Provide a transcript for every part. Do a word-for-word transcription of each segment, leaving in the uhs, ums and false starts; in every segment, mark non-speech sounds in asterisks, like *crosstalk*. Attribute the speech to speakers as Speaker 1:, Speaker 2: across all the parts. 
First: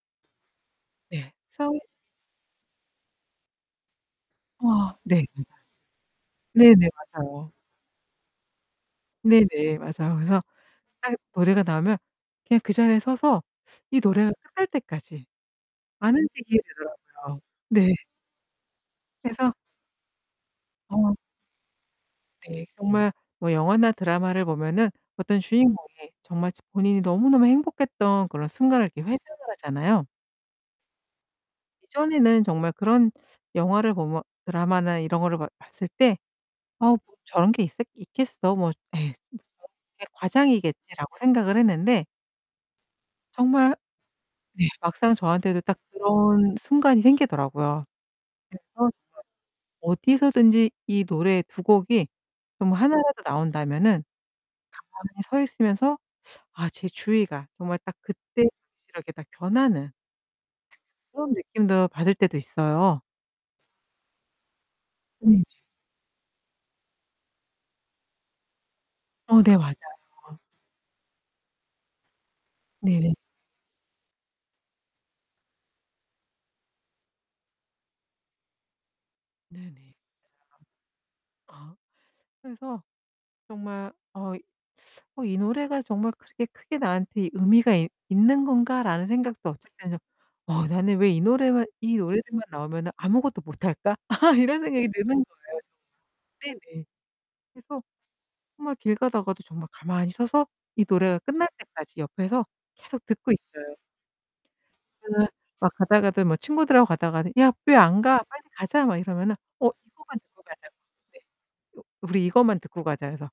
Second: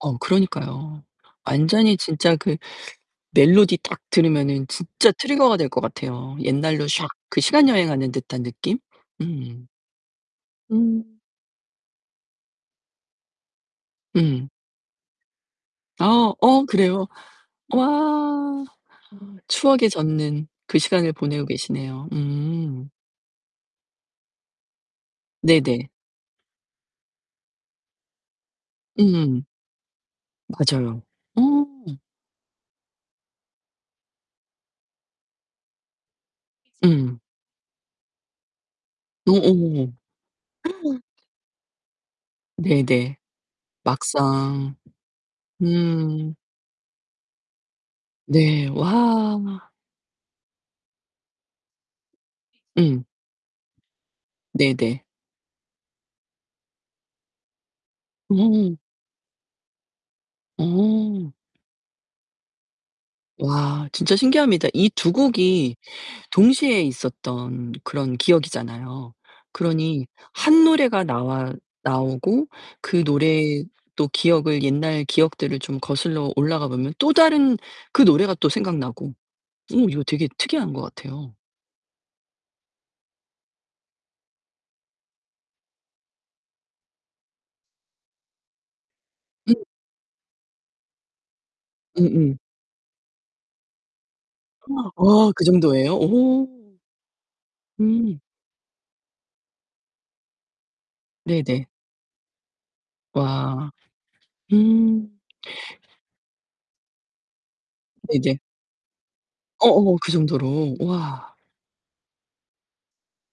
Speaker 1: 어 그러니까요.
Speaker 2: 네. 성에
Speaker 1: 완전히 진짜 그 멜로디 딱 들으면은
Speaker 2: 우와.
Speaker 1: 진짜
Speaker 2: 네. 말씀하
Speaker 1: 트리거가 될 것 같아요. 옛날로
Speaker 2: 네네.
Speaker 1: 샥 그
Speaker 2: 맞아요.
Speaker 1: 시간 여행하는 듯한 느낌? 음.
Speaker 2: 네네, 맞아요. 그래서 딱
Speaker 1: 음.
Speaker 2: 노래가 나오면 그냥 그 자리에 서서 이 노래가
Speaker 1: 음.
Speaker 2: 끝날 때까지 안
Speaker 1: 아 어 그래요?
Speaker 2: 움직이더라고요. 네.
Speaker 1: 와. *gasps*
Speaker 2: 그래서
Speaker 1: 추억에 젖는 그 시간을
Speaker 2: 어.
Speaker 1: 보내고 계시네요.
Speaker 2: 네.
Speaker 1: 음.
Speaker 2: 정말 뭐 영화나 드라마를 보면은 어떤
Speaker 1: 네네.
Speaker 2: 주인공이 정말 저 본인이 너무너무 행복했던 그런 순간을 이렇게 회상을
Speaker 1: 음.
Speaker 2: 하잖아요.
Speaker 1: 맞아요. 어.
Speaker 2: 예전에는 정말 그런 영화를 보면 드라마나 이런 거를 봐 봤을 때 '아 뭐
Speaker 1: 음.
Speaker 2: 저런 게 있었 있겠어? 뭐 에이 음
Speaker 1: 오오오오.
Speaker 2: 저렇게
Speaker 1: *gasps*
Speaker 2: 과장이겠지.'라고 생각을 했는데
Speaker 1: 네, 네.
Speaker 2: 정말 네.
Speaker 1: 막상.
Speaker 2: 막상 저한테도 딱
Speaker 1: 음.
Speaker 2: 그런 순간이 생기더라고요. 그래서
Speaker 1: 네.
Speaker 2: 정말
Speaker 1: 와.
Speaker 2: 어디서든지 이 노래 두 곡이 정말 하나
Speaker 1: 응.
Speaker 2: 라도 나온다면은
Speaker 1: 네네.
Speaker 2: 가만히 서 있으면서 아 제 주위가 정말 딱 그때 당시로
Speaker 1: 어.
Speaker 2: 이렇게 딱 변하는 그런
Speaker 1: 어.
Speaker 2: 느낌도 받을 때도 있어요.
Speaker 1: 와 진짜 신기합니다. 이 두
Speaker 2: 네네.
Speaker 1: 곡이 동시에 있었던 그런 기억이잖아요.
Speaker 2: 어 네, 맞아요.
Speaker 1: 그러니 한 노래가 나와 나오고 그
Speaker 2: 네.
Speaker 1: 노래 또 기억을, 옛날 기억들을 좀 거슬러 올라가 보면 또 다른 그 노래가 또 생각나고 어
Speaker 2: 네네.
Speaker 1: 이거 되게 특이한 것 같아요.
Speaker 2: 아 그래서 정말 어 '어 이 노래가 정말 그렇게 크게 나한테 의미가 이 있는 건가.'라는 생각도
Speaker 1: 음.
Speaker 2: 어쩔 땐 좀 '어 나는 왜 이 노래만 이
Speaker 1: 음음.
Speaker 2: 노래들만 나오면은 아무것도 못할까?' *laughs* 이런 생각이
Speaker 1: 우와.
Speaker 2: 드는
Speaker 1: 어 그
Speaker 2: 거예요
Speaker 1: 정도예요? 오.
Speaker 2: 정말. 네네. 그래서
Speaker 1: 음.
Speaker 2: 정말 길 가다가도 정말 가만히 서서 이 노래가 끝날
Speaker 1: 네네.
Speaker 2: 때까지 옆에서 계속 듣고
Speaker 1: 와.
Speaker 2: 있어요.
Speaker 1: 음.
Speaker 2: 제가 막 가다가도 뭐 친구들하고 가다가도 "야 왜 안
Speaker 1: 네.
Speaker 2: 가?
Speaker 1: 인제
Speaker 2: 빨리 가자." 막 이러면은
Speaker 1: 어,
Speaker 2: 어
Speaker 1: 어, 그
Speaker 2: 이거만 듣고 가자고.
Speaker 1: 정도로.
Speaker 2: 네.
Speaker 1: 와.
Speaker 2: 요 "우리 이것만 듣고 가자." 해서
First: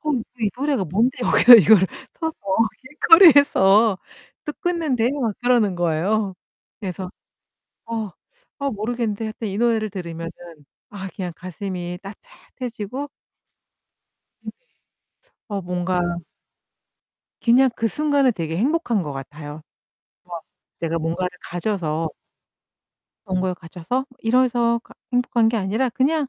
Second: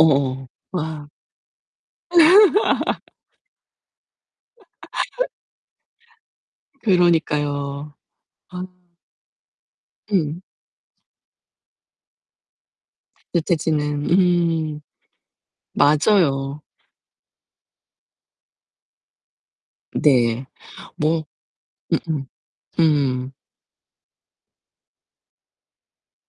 Speaker 2: "어 너 이 노래가
Speaker 1: 와.
Speaker 2: 뭔데? 여기서 이거를 서서
Speaker 1: *laughs*
Speaker 2: 길거리에서 듣고 있는데?"
Speaker 1: *laughs*
Speaker 2: 막 그러는 거예요. 그래서
Speaker 1: 그러니까요.
Speaker 2: 어,
Speaker 1: 아.
Speaker 2: 어 모르겠는데 하여튼 이 노래를 들으면은
Speaker 1: 응.
Speaker 2: 아 그냥 가슴이 따뜻해지고
Speaker 1: 따뜻해지는.
Speaker 2: 네네.
Speaker 1: 음.
Speaker 2: 어 뭔가
Speaker 1: 맞아요.
Speaker 2: 그냥 그 순간에 되게 행복한 것 같아요. 막
Speaker 1: 네.
Speaker 2: 내가
Speaker 1: 뭐
Speaker 2: 뭔가를 가져서
Speaker 1: 음음. 음.
Speaker 2: 그런 걸 가져서 뭐 이래서 가 행복한 게 아니라 그냥